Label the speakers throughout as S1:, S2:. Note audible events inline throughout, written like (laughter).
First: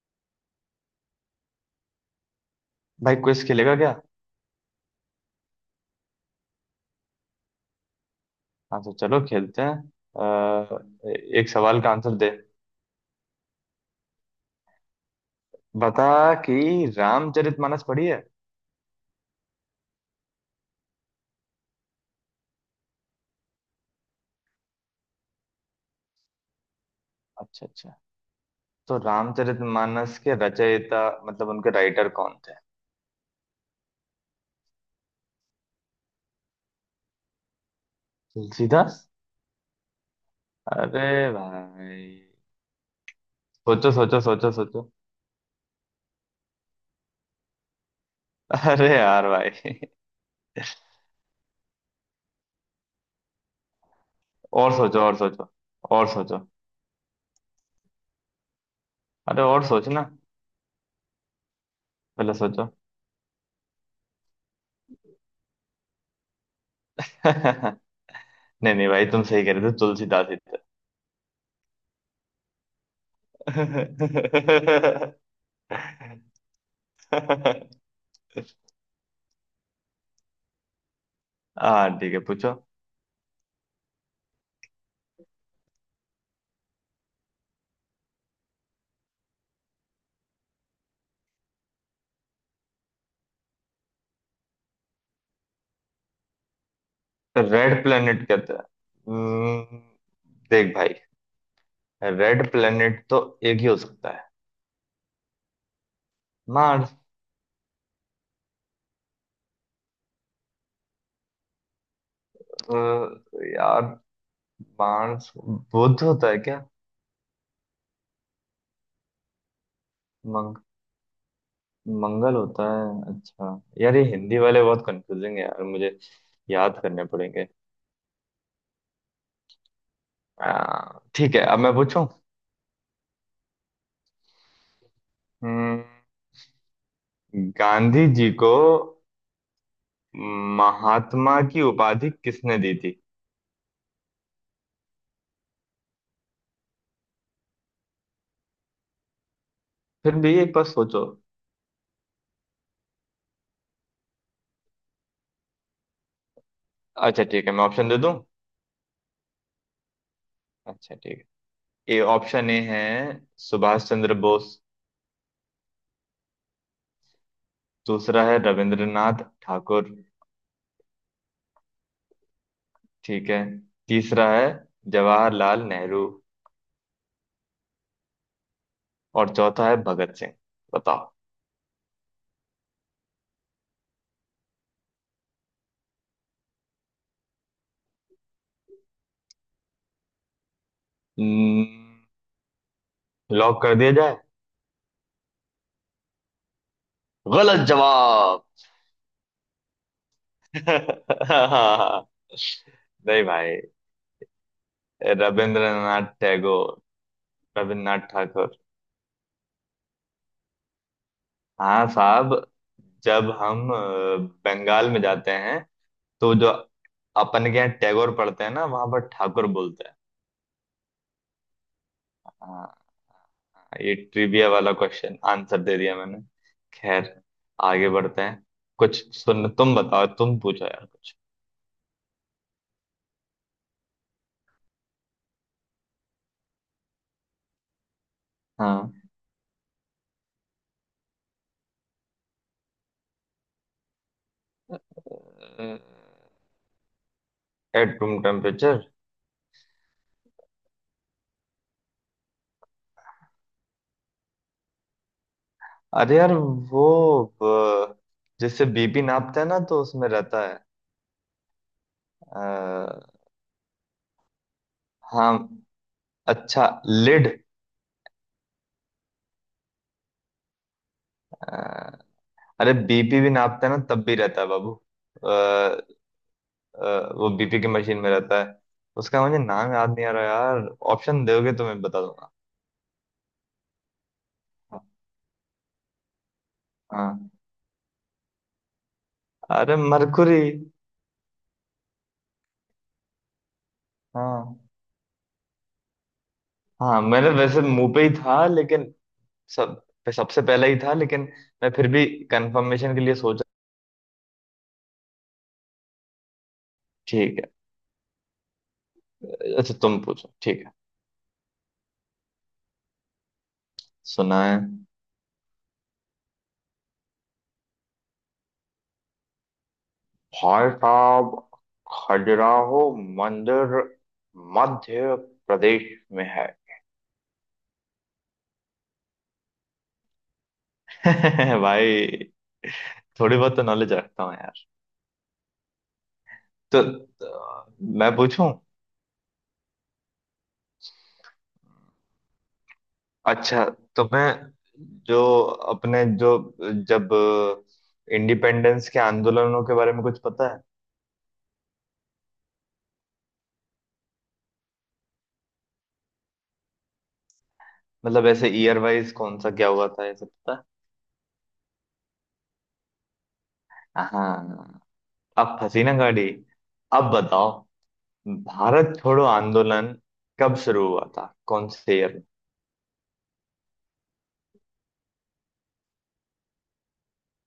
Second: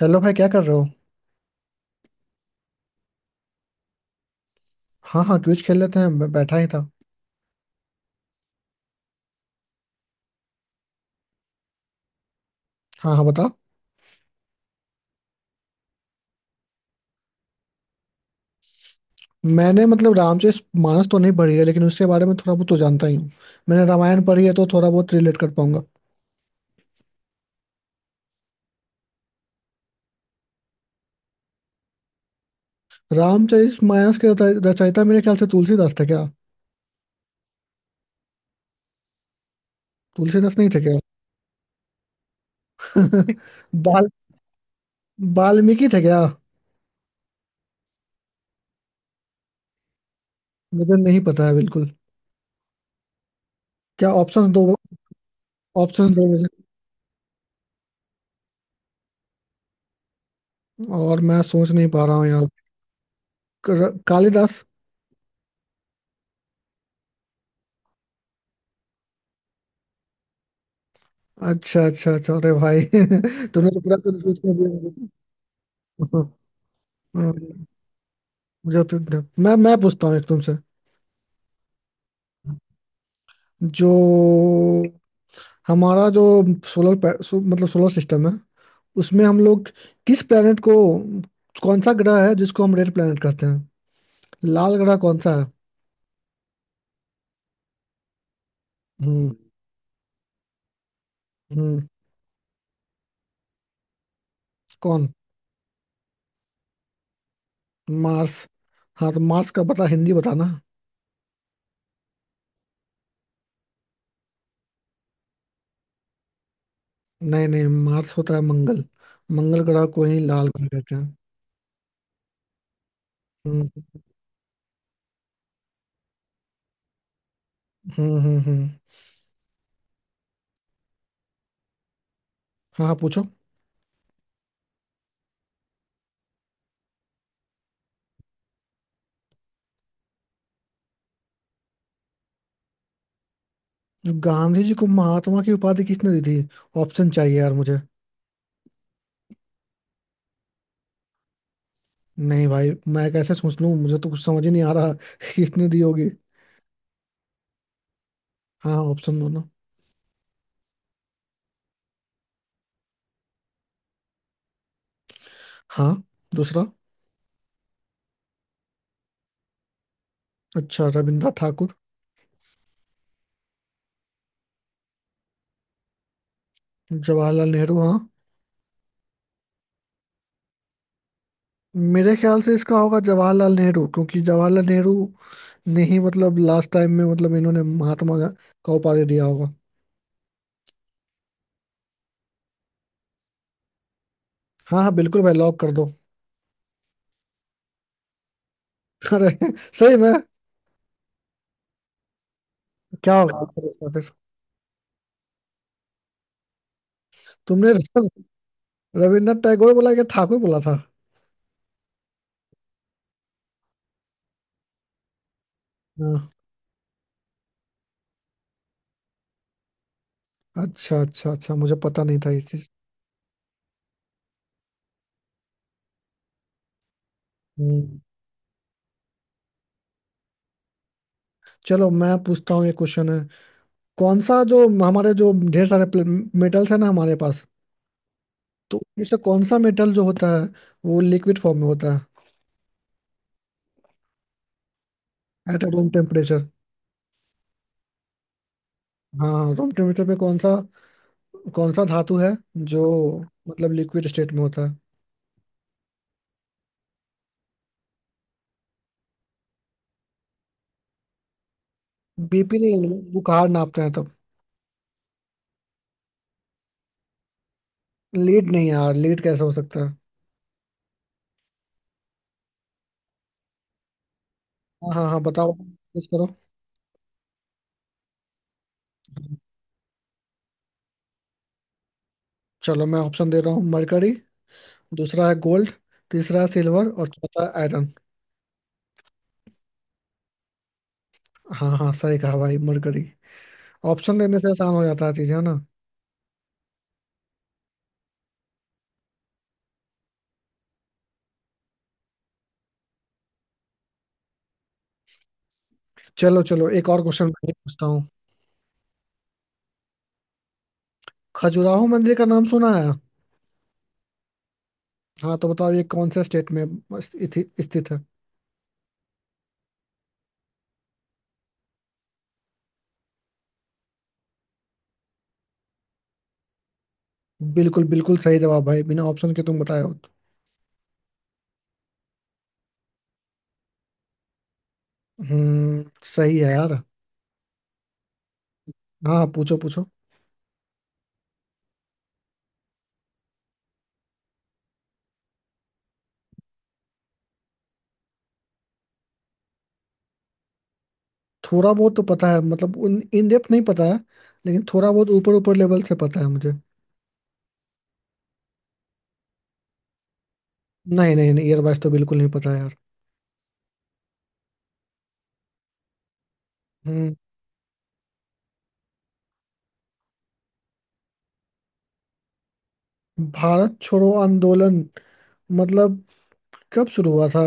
S1: Hello भाई, क्या कर रहे हो।
S2: भाई क्विज खेलेगा क्या?
S1: हाँ हाँ, क्विज खेल लेते हैं, मैं बैठा ही था।
S2: हाँ तो चलो खेलते हैं। अ, एक सवाल का आंसर दे।
S1: हाँ हाँ, बता।
S2: बता कि रामचरितमानस पढ़ी है?
S1: मैंने मतलब रामचरित मानस तो नहीं पढ़ी है, लेकिन उसके बारे में थोड़ा बहुत तो जानता ही हूँ। मैंने रामायण पढ़ी है, तो थोड़ा बहुत रिलेट कर पाऊंगा।
S2: अच्छा अच्छा। तो रामचरितमानस के रचयिता मतलब उनके राइटर कौन थे?
S1: रामचरित मानस के रचयिता मेरे ख्याल से तुलसीदास थे क्या।
S2: तुलसीदास?
S1: तुलसीदास नहीं थे क्या।
S2: अरे भाई,
S1: (laughs)
S2: सोचो
S1: बाल
S2: सोचो सोचो सोचो।
S1: वाल्मीकि थे क्या।
S2: अरे यार भाई,
S1: मुझे नहीं पता है बिल्कुल। क्या, ऑप्शंस दो।
S2: और सोचो और सोचो। और
S1: ऑप्शंस दो
S2: सोचो।
S1: मुझे।
S2: अरे और सोचना।
S1: और मैं सोच नहीं पा रहा हूँ
S2: पहले
S1: यार।
S2: सोचो।
S1: कालिदास।
S2: (laughs) नहीं। नहीं भाई, तुम सही कह रहे थे, तुलसीदास ही थे।
S1: अच्छा अच्छा अच्छा, अरे भाई (laughs) तुमने तो पूरा कंफ्यूज कर दिया मुझे। (laughs)
S2: (laughs)
S1: जब जब- मैं पूछता हूँ एक तुमसे।
S2: हाँ ठीक है, पूछो।
S1: जो हमारा जो मतलब सोलर सिस्टम है, उसमें हम लोग किस प्लेनेट को, कौन सा ग्रह है जिसको हम रेड प्लेनेट कहते हैं। लाल ग्रह कौन सा है।
S2: रेड प्लेनेट कहते हैं?
S1: हम्म।
S2: हम्म, देख भाई,
S1: हम्म।
S2: रेड प्लेनेट तो एक ही हो सकता है।
S1: कौन।
S2: मार्स।
S1: मार्स। हाँ, तो मार्स का पता हिंदी बताना।
S2: अ, यार मार्स बुध होता है क्या?
S1: नहीं नहीं, मार्स होता है मंगल। मंगल ग्रह को ही लाल
S2: मंग,
S1: ग्रह कहते हैं।
S2: मंगल होता है। अच्छा
S1: हम्म
S2: यार, ये हिंदी वाले बहुत कंफ्यूजिंग है यार मुझे, याद करने पड़ेंगे।
S1: हम्म।
S2: ठीक है, अब मैं पूछूं।
S1: हाँ हाँ, पूछो।
S2: हम्म, गांधी जी को महात्मा की उपाधि किसने दी थी?
S1: जो गांधी जी को महात्मा की उपाधि किसने दी थी। ऑप्शन चाहिए यार मुझे।
S2: फिर भी एक बार सोचो।
S1: नहीं भाई, मैं कैसे सोच लूं, मुझे तो कुछ समझ ही नहीं आ रहा। (laughs) किसने दी होगी।
S2: अच्छा ठीक है, मैं ऑप्शन दे दूं।
S1: हाँ, ऑप्शन दो ना।
S2: अच्छा ठीक है। ए, ऑप्शन ए है। सुभाष चंद्र बोस।
S1: हाँ। दूसरा।
S2: दूसरा है रविंद्रनाथ ठाकुर।
S1: अच्छा, रविंद्रनाथ ठाकुर।
S2: ठीक है। तीसरा है जवाहरलाल नेहरू।
S1: जवाहरलाल नेहरू हाँ।
S2: और चौथा है भगत सिंह। बताओ।
S1: मेरे ख्याल से इसका होगा जवाहरलाल नेहरू, क्योंकि जवाहरलाल नेहरू ने ही, मतलब लास्ट टाइम में, मतलब इन्होंने का उपाधि दिया होगा।
S2: हम्म, लॉक कर दिया जाए?
S1: हाँ हाँ, बिल्कुल भाई, लॉक कर दो।
S2: गलत जवाब।
S1: अरे (laughs) सही में।
S2: (laughs)
S1: क्या
S2: नहीं
S1: होगा
S2: भाई,
S1: आंसर इसका फिर।
S2: रविंद्रनाथ टैगोर।
S1: तुमने
S2: रविन्द्रनाथ
S1: (laughs)
S2: ठाकुर।
S1: रविंद्रनाथ टैगोर बोला कि ठाकुर बोला था।
S2: हाँ साहब, जब हम बंगाल में जाते हैं
S1: हाँ।
S2: तो जो अपन के यहाँ टैगोर पढ़ते हैं ना वहां पर ठाकुर बोलते हैं।
S1: अच्छा अच्छा अच्छा, मुझे पता नहीं था ये
S2: हाँ हाँ, ये ट्रिविया वाला क्वेश्चन आंसर दे दिया मैंने। खैर,
S1: चीज।
S2: आगे बढ़ते हैं। कुछ सुन, तुम बताओ, तुम पूछो यार कुछ।
S1: चलो, मैं पूछता हूँ ये क्वेश्चन है। कौन सा, जो हमारे जो ढेर सारे मेटल्स है ना हमारे पास, तो
S2: हाँ।
S1: उनमें से कौन सा मेटल जो होता है वो लिक्विड फॉर्म में होता है at room temperature.
S2: At room temperature?
S1: हाँ, रूम टेम्परेचर पे कौन सा, कौन सा धातु है जो मतलब लिक्विड स्टेट में होता है।
S2: अरे यार वो अ, जिससे बीपी नापते हैं ना, तो उसमें रहता है।
S1: बीपी नहीं,
S2: अ,
S1: बुखार नापते हैं तब।
S2: हाँ। अच्छा लिड?
S1: लीड नहीं यार, लीड कैसे हो सकता है।
S2: अरे बीपी भी नापते हैं ना, तब भी रहता है बाबू।
S1: हाँ हाँ हाँ, बताओ guess करो।
S2: वो बीपी की मशीन में रहता है। उसका मुझे नाम याद नहीं आ रहा यार। ऑप्शन दोगे तो मैं बता दूंगा।
S1: चलो मैं ऑप्शन दे रहा हूँ, मरकरी, दूसरा है गोल्ड, तीसरा है सिल्वर और
S2: हाँ,
S1: चौथा आयरन।
S2: अरे मरकुरी।
S1: हाँ हाँ, सही कहा भाई, मरकरी। ऑप्शन देने से
S2: हाँ
S1: आसान हो जाता है चीजें, है ना।
S2: हाँ, मैंने वैसे मुंह पे ही था लेकिन सब सबसे पहले ही था लेकिन मैं फिर भी कंफर्मेशन के लिए सोचा।
S1: चलो चलो, एक और क्वेश्चन
S2: ठीक
S1: मैं ये पूछता हूँ।
S2: है। अच्छा तुम पूछो, ठीक है।
S1: खजुराहो मंदिर का नाम सुना है।
S2: सुना है।
S1: हाँ, तो बताओ ये कौन से स्टेट में स्थित है।
S2: भाई साहब, खजुराहो मंदिर मध्य प्रदेश में है।
S1: बिल्कुल बिल्कुल सही जवाब भाई, बिना ऑप्शन के तुम बताए हो तो।
S2: (laughs) भाई, थोड़ी बहुत तो नॉलेज रखता हूँ यार।
S1: हम्म, सही है यार।
S2: तो मैं पूछूं।
S1: हाँ हाँ, पूछो पूछो।
S2: अच्छा, तो मैं जो अपने जो जब इंडिपेंडेंस के आंदोलनों के बारे में कुछ पता है?
S1: थोड़ा बहुत तो पता है, मतलब उन इन डेप्थ नहीं पता है, लेकिन थोड़ा बहुत ऊपर ऊपर लेवल से पता है मुझे।
S2: मतलब ऐसे ईयर वाइज कौन सा क्या हुआ था, ये सब पता
S1: नहीं नहीं नहीं, ईयरवाइज तो बिल्कुल नहीं पता है यार।
S2: है? हाँ। अब फंसी ना गाड़ी। अब
S1: हम्म।
S2: बताओ, भारत छोड़ो आंदोलन कब शुरू हुआ था, कौन से ईयर में?
S1: भारत छोड़ो आंदोलन मतलब कब शुरू हुआ था।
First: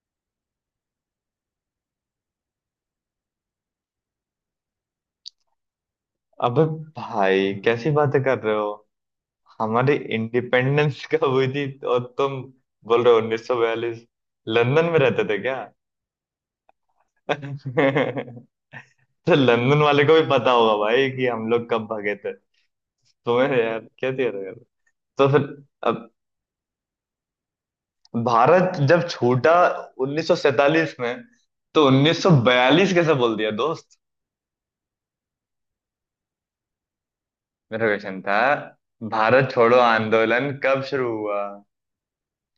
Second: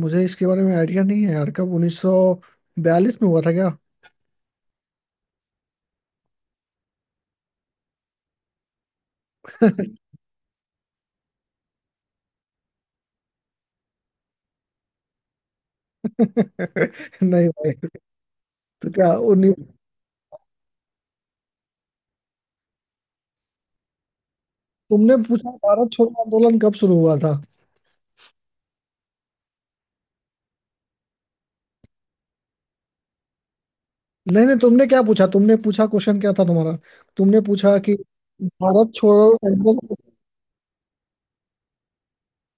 S1: मुझे इसके बारे में आइडिया नहीं है यार, कब 1942 में हुआ था क्या।
S2: अबे भाई, कैसी बातें कर रहे हो। हमारी इंडिपेंडेंस (laughs) कब हुई थी? और तुम बोल रहे हो 1942। लंदन में रहते थे क्या?
S1: (laughs) नहीं भाई।
S2: (laughs)
S1: तो क्या
S2: तो
S1: उन्नीस,
S2: लंदन वाले को भी पता होगा भाई कि हम लोग कब भागे थे। तुम्हें यार क्या दिया था यार।
S1: तुमने
S2: तो फिर,
S1: पूछा भारत
S2: अब
S1: छोड़ो आंदोलन कब शुरू हुआ था।
S2: भारत जब छूटा 1947 में, तो 1942 कैसे बोल दिया दोस्त।
S1: नहीं नहीं, तुमने क्या पूछा, तुमने पूछा क्वेश्चन क्या था तुम्हारा। तुमने पूछा
S2: मेरा
S1: कि
S2: क्वेश्चन था,
S1: भारत छोड़ो
S2: भारत छोड़ो
S1: आंदोलन।
S2: आंदोलन कब शुरू हुआ,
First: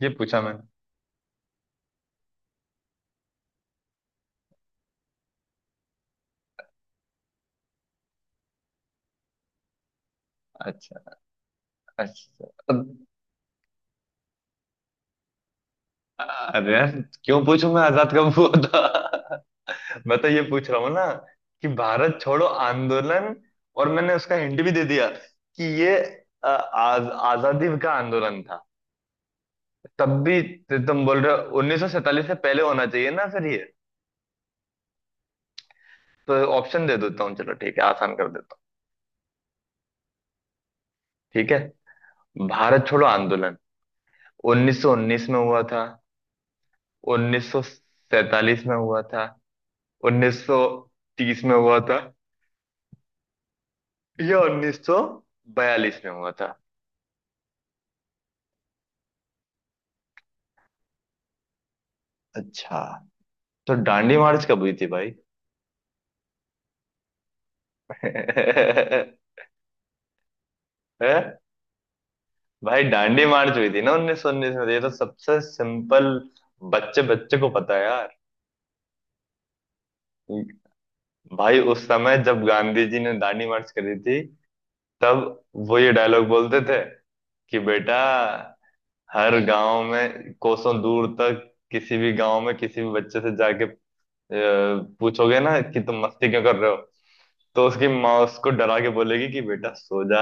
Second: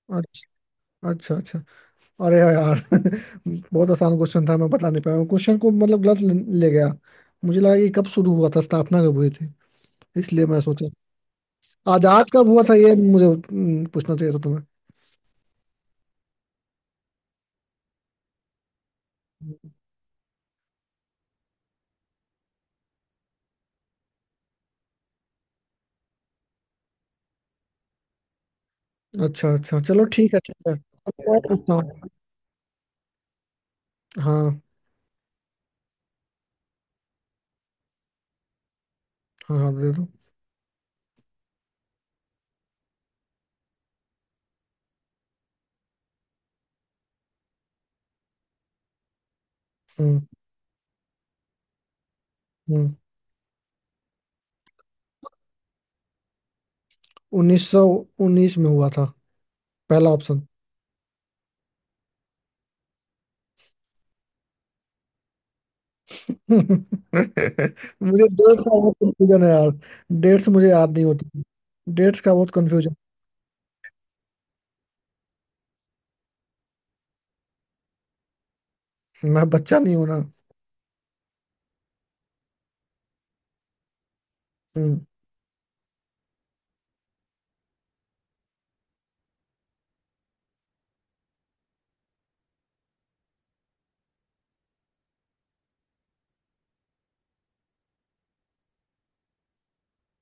S2: ये पूछा मैंने।
S1: अच्छा अच्छा अच्छा, अरे यार (laughs) बहुत आसान क्वेश्चन था, मैं बता नहीं पाया हूँ। क्वेश्चन को मतलब गलत ले ले गया। मुझे लगा कि कब शुरू हुआ था, स्थापना कब हुई थी, इसलिए मैं सोचा
S2: अच्छा
S1: आजाद कब
S2: अच्छा।
S1: हुआ था ये मुझे पूछना चाहिए था तुम्हें।
S2: अरे यार, क्यों पूछूं मैं आजाद कब हुआ था। मैं तो ये पूछ रहा हूँ ना कि भारत छोड़ो आंदोलन। और मैंने उसका हिंट भी दे दिया कि ये अ, आज आजादी का आंदोलन था।
S1: अच्छा अच्छा, चलो
S2: तब
S1: ठीक है
S2: भी
S1: ठीक है,
S2: तो तुम बोल
S1: अब
S2: रहे
S1: और
S2: हो
S1: पूछता हूँ।
S2: 1947 से पहले होना चाहिए ना फिर ये।
S1: हाँ
S2: तो ऑप्शन दे देता हूँ, चलो ठीक है, आसान कर देता हूँ।
S1: हाँ हाँ, दे दो।
S2: ठीक है। भारत छोड़ो आंदोलन 1919 में हुआ था, 1947 में हुआ था,
S1: हम्म।
S2: 1930 में हुआ था,
S1: हम्म।
S2: या 1942 में हुआ था?
S1: 1919 में हुआ था, पहला ऑप्शन।
S2: अच्छा, तो दांडी मार्च कब हुई थी भाई?
S1: (laughs) मुझे डेट का
S2: (laughs)
S1: बहुत कंफ्यूजन है यार। डेट्स मुझे याद नहीं
S2: हैं?
S1: होती। डेट्स का बहुत
S2: भाई
S1: कंफ्यूजन।
S2: डांडी मार्च हुई थी ना 1919 में। ये तो सबसे सिंपल, बच्चे बच्चे को पता है यार।
S1: मैं बच्चा नहीं हूं ना।
S2: भाई उस समय जब गांधी जी ने दांडी मार्च करी थी,
S1: हम्म।
S2: तब वो ये डायलॉग बोलते थे कि बेटा, हर गांव में, कोसों दूर तक, किसी भी गांव में किसी भी बच्चे से जाके अ, पूछोगे ना कि तुम मस्ती क्यों कर रहे हो, तो उसकी माँ उसको डरा के बोलेगी कि बेटा सो जा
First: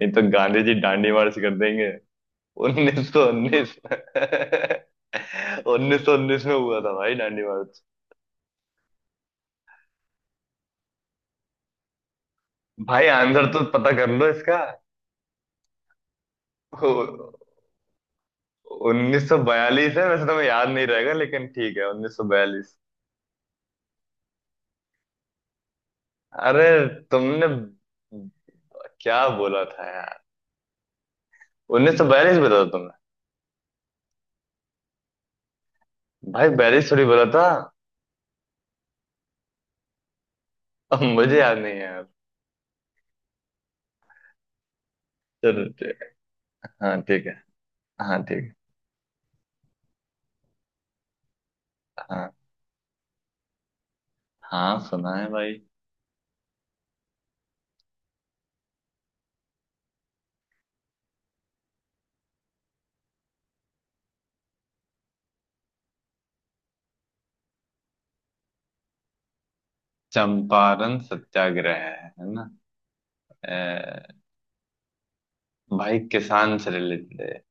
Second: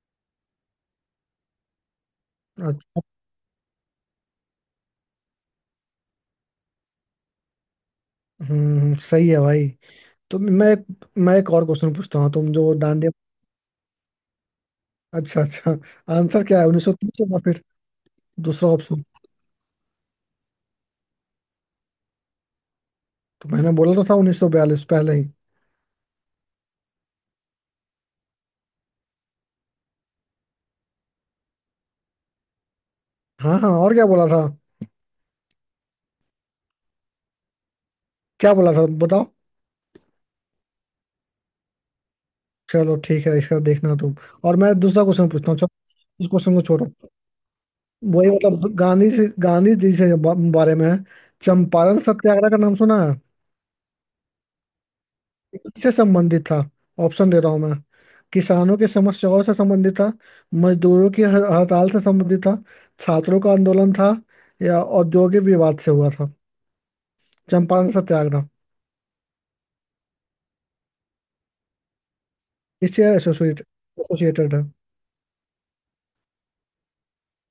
S2: नहीं तो गांधी जी डांडी मार्च कर देंगे।
S1: अच्छा।
S2: 1919। 1919 (laughs) में हुआ था भाई दांडी मार्च।
S1: हम्म, सही है भाई। तो मैं एक और क्वेश्चन पूछता हूँ। तुम जो
S2: भाई
S1: डांडिया।
S2: आंसर तो पता कर लो इसका।
S1: अच्छा अच्छा, आंसर क्या है, 1930 होगा फिर, दूसरा ऑप्शन।
S2: 1942 है। वैसे तुम्हें याद नहीं रहेगा लेकिन ठीक है, 1942।
S1: तो मैंने बोला तो था 1942 पहले ही।
S2: अरे तुमने क्या बोला था यार। 1942 बोला था तुमने।
S1: हाँ हाँ, और क्या बोला था।
S2: भाई 42 थोड़ी बोला था।
S1: क्या बोला था बताओ।
S2: अब मुझे याद नहीं है यार।
S1: चलो ठीक है, इसका देखना तुम, और मैं दूसरा क्वेश्चन पूछता हूँ
S2: चलो
S1: चलो।
S2: ठीक है।
S1: इस क्वेश्चन को छोड़ो।
S2: हाँ ठीक है। हाँ
S1: वही
S2: ठीक है।
S1: मतलब गांधी जी से बारे में है। चंपारण
S2: हाँ
S1: सत्याग्रह का नाम सुना है।
S2: हाँ, सुना है भाई।
S1: किससे संबंधित था। ऑप्शन दे रहा हूँ मैं। किसानों की समस्याओं से संबंधित था, मजदूरों की हड़ताल से संबंधित था, छात्रों का आंदोलन था, या औद्योगिक विवाद से हुआ था। चंपारण सत्याग्रह
S2: चंपारण सत्याग्रह है ना।
S1: इससे एसोसिएटेड है।
S2: भाई, किसान से रिलेटेड है।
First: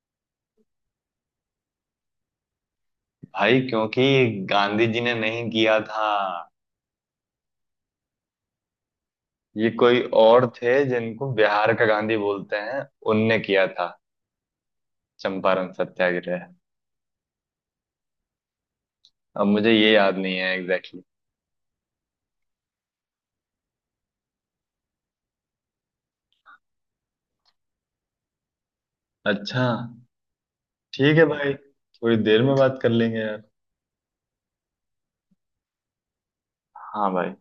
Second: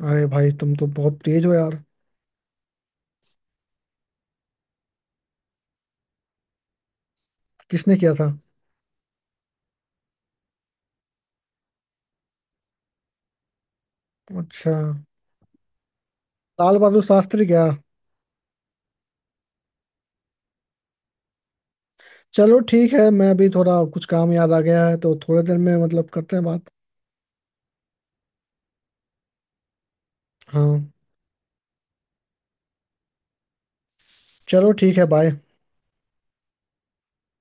S1: अरे भाई, तुम तो बहुत तेज हो यार।
S2: भाई, क्योंकि गांधी जी ने नहीं किया था।
S1: किसने किया था।
S2: ये कोई और थे जिनको बिहार का गांधी बोलते हैं, उनने किया था।
S1: अच्छा,
S2: चंपारण सत्याग्रह।
S1: लाल बहादुर शास्त्री क्या।
S2: अब मुझे ये याद नहीं है एग्जैक्टली
S1: चलो ठीक है, मैं अभी थोड़ा कुछ काम याद आ गया है, तो थोड़ी देर में मतलब करते हैं बात।
S2: exactly। अच्छा।
S1: हाँ,
S2: ठीक है भाई, थोड़ी देर में बात कर लेंगे यार।
S1: चलो ठीक है, बाय।
S2: हाँ भाई।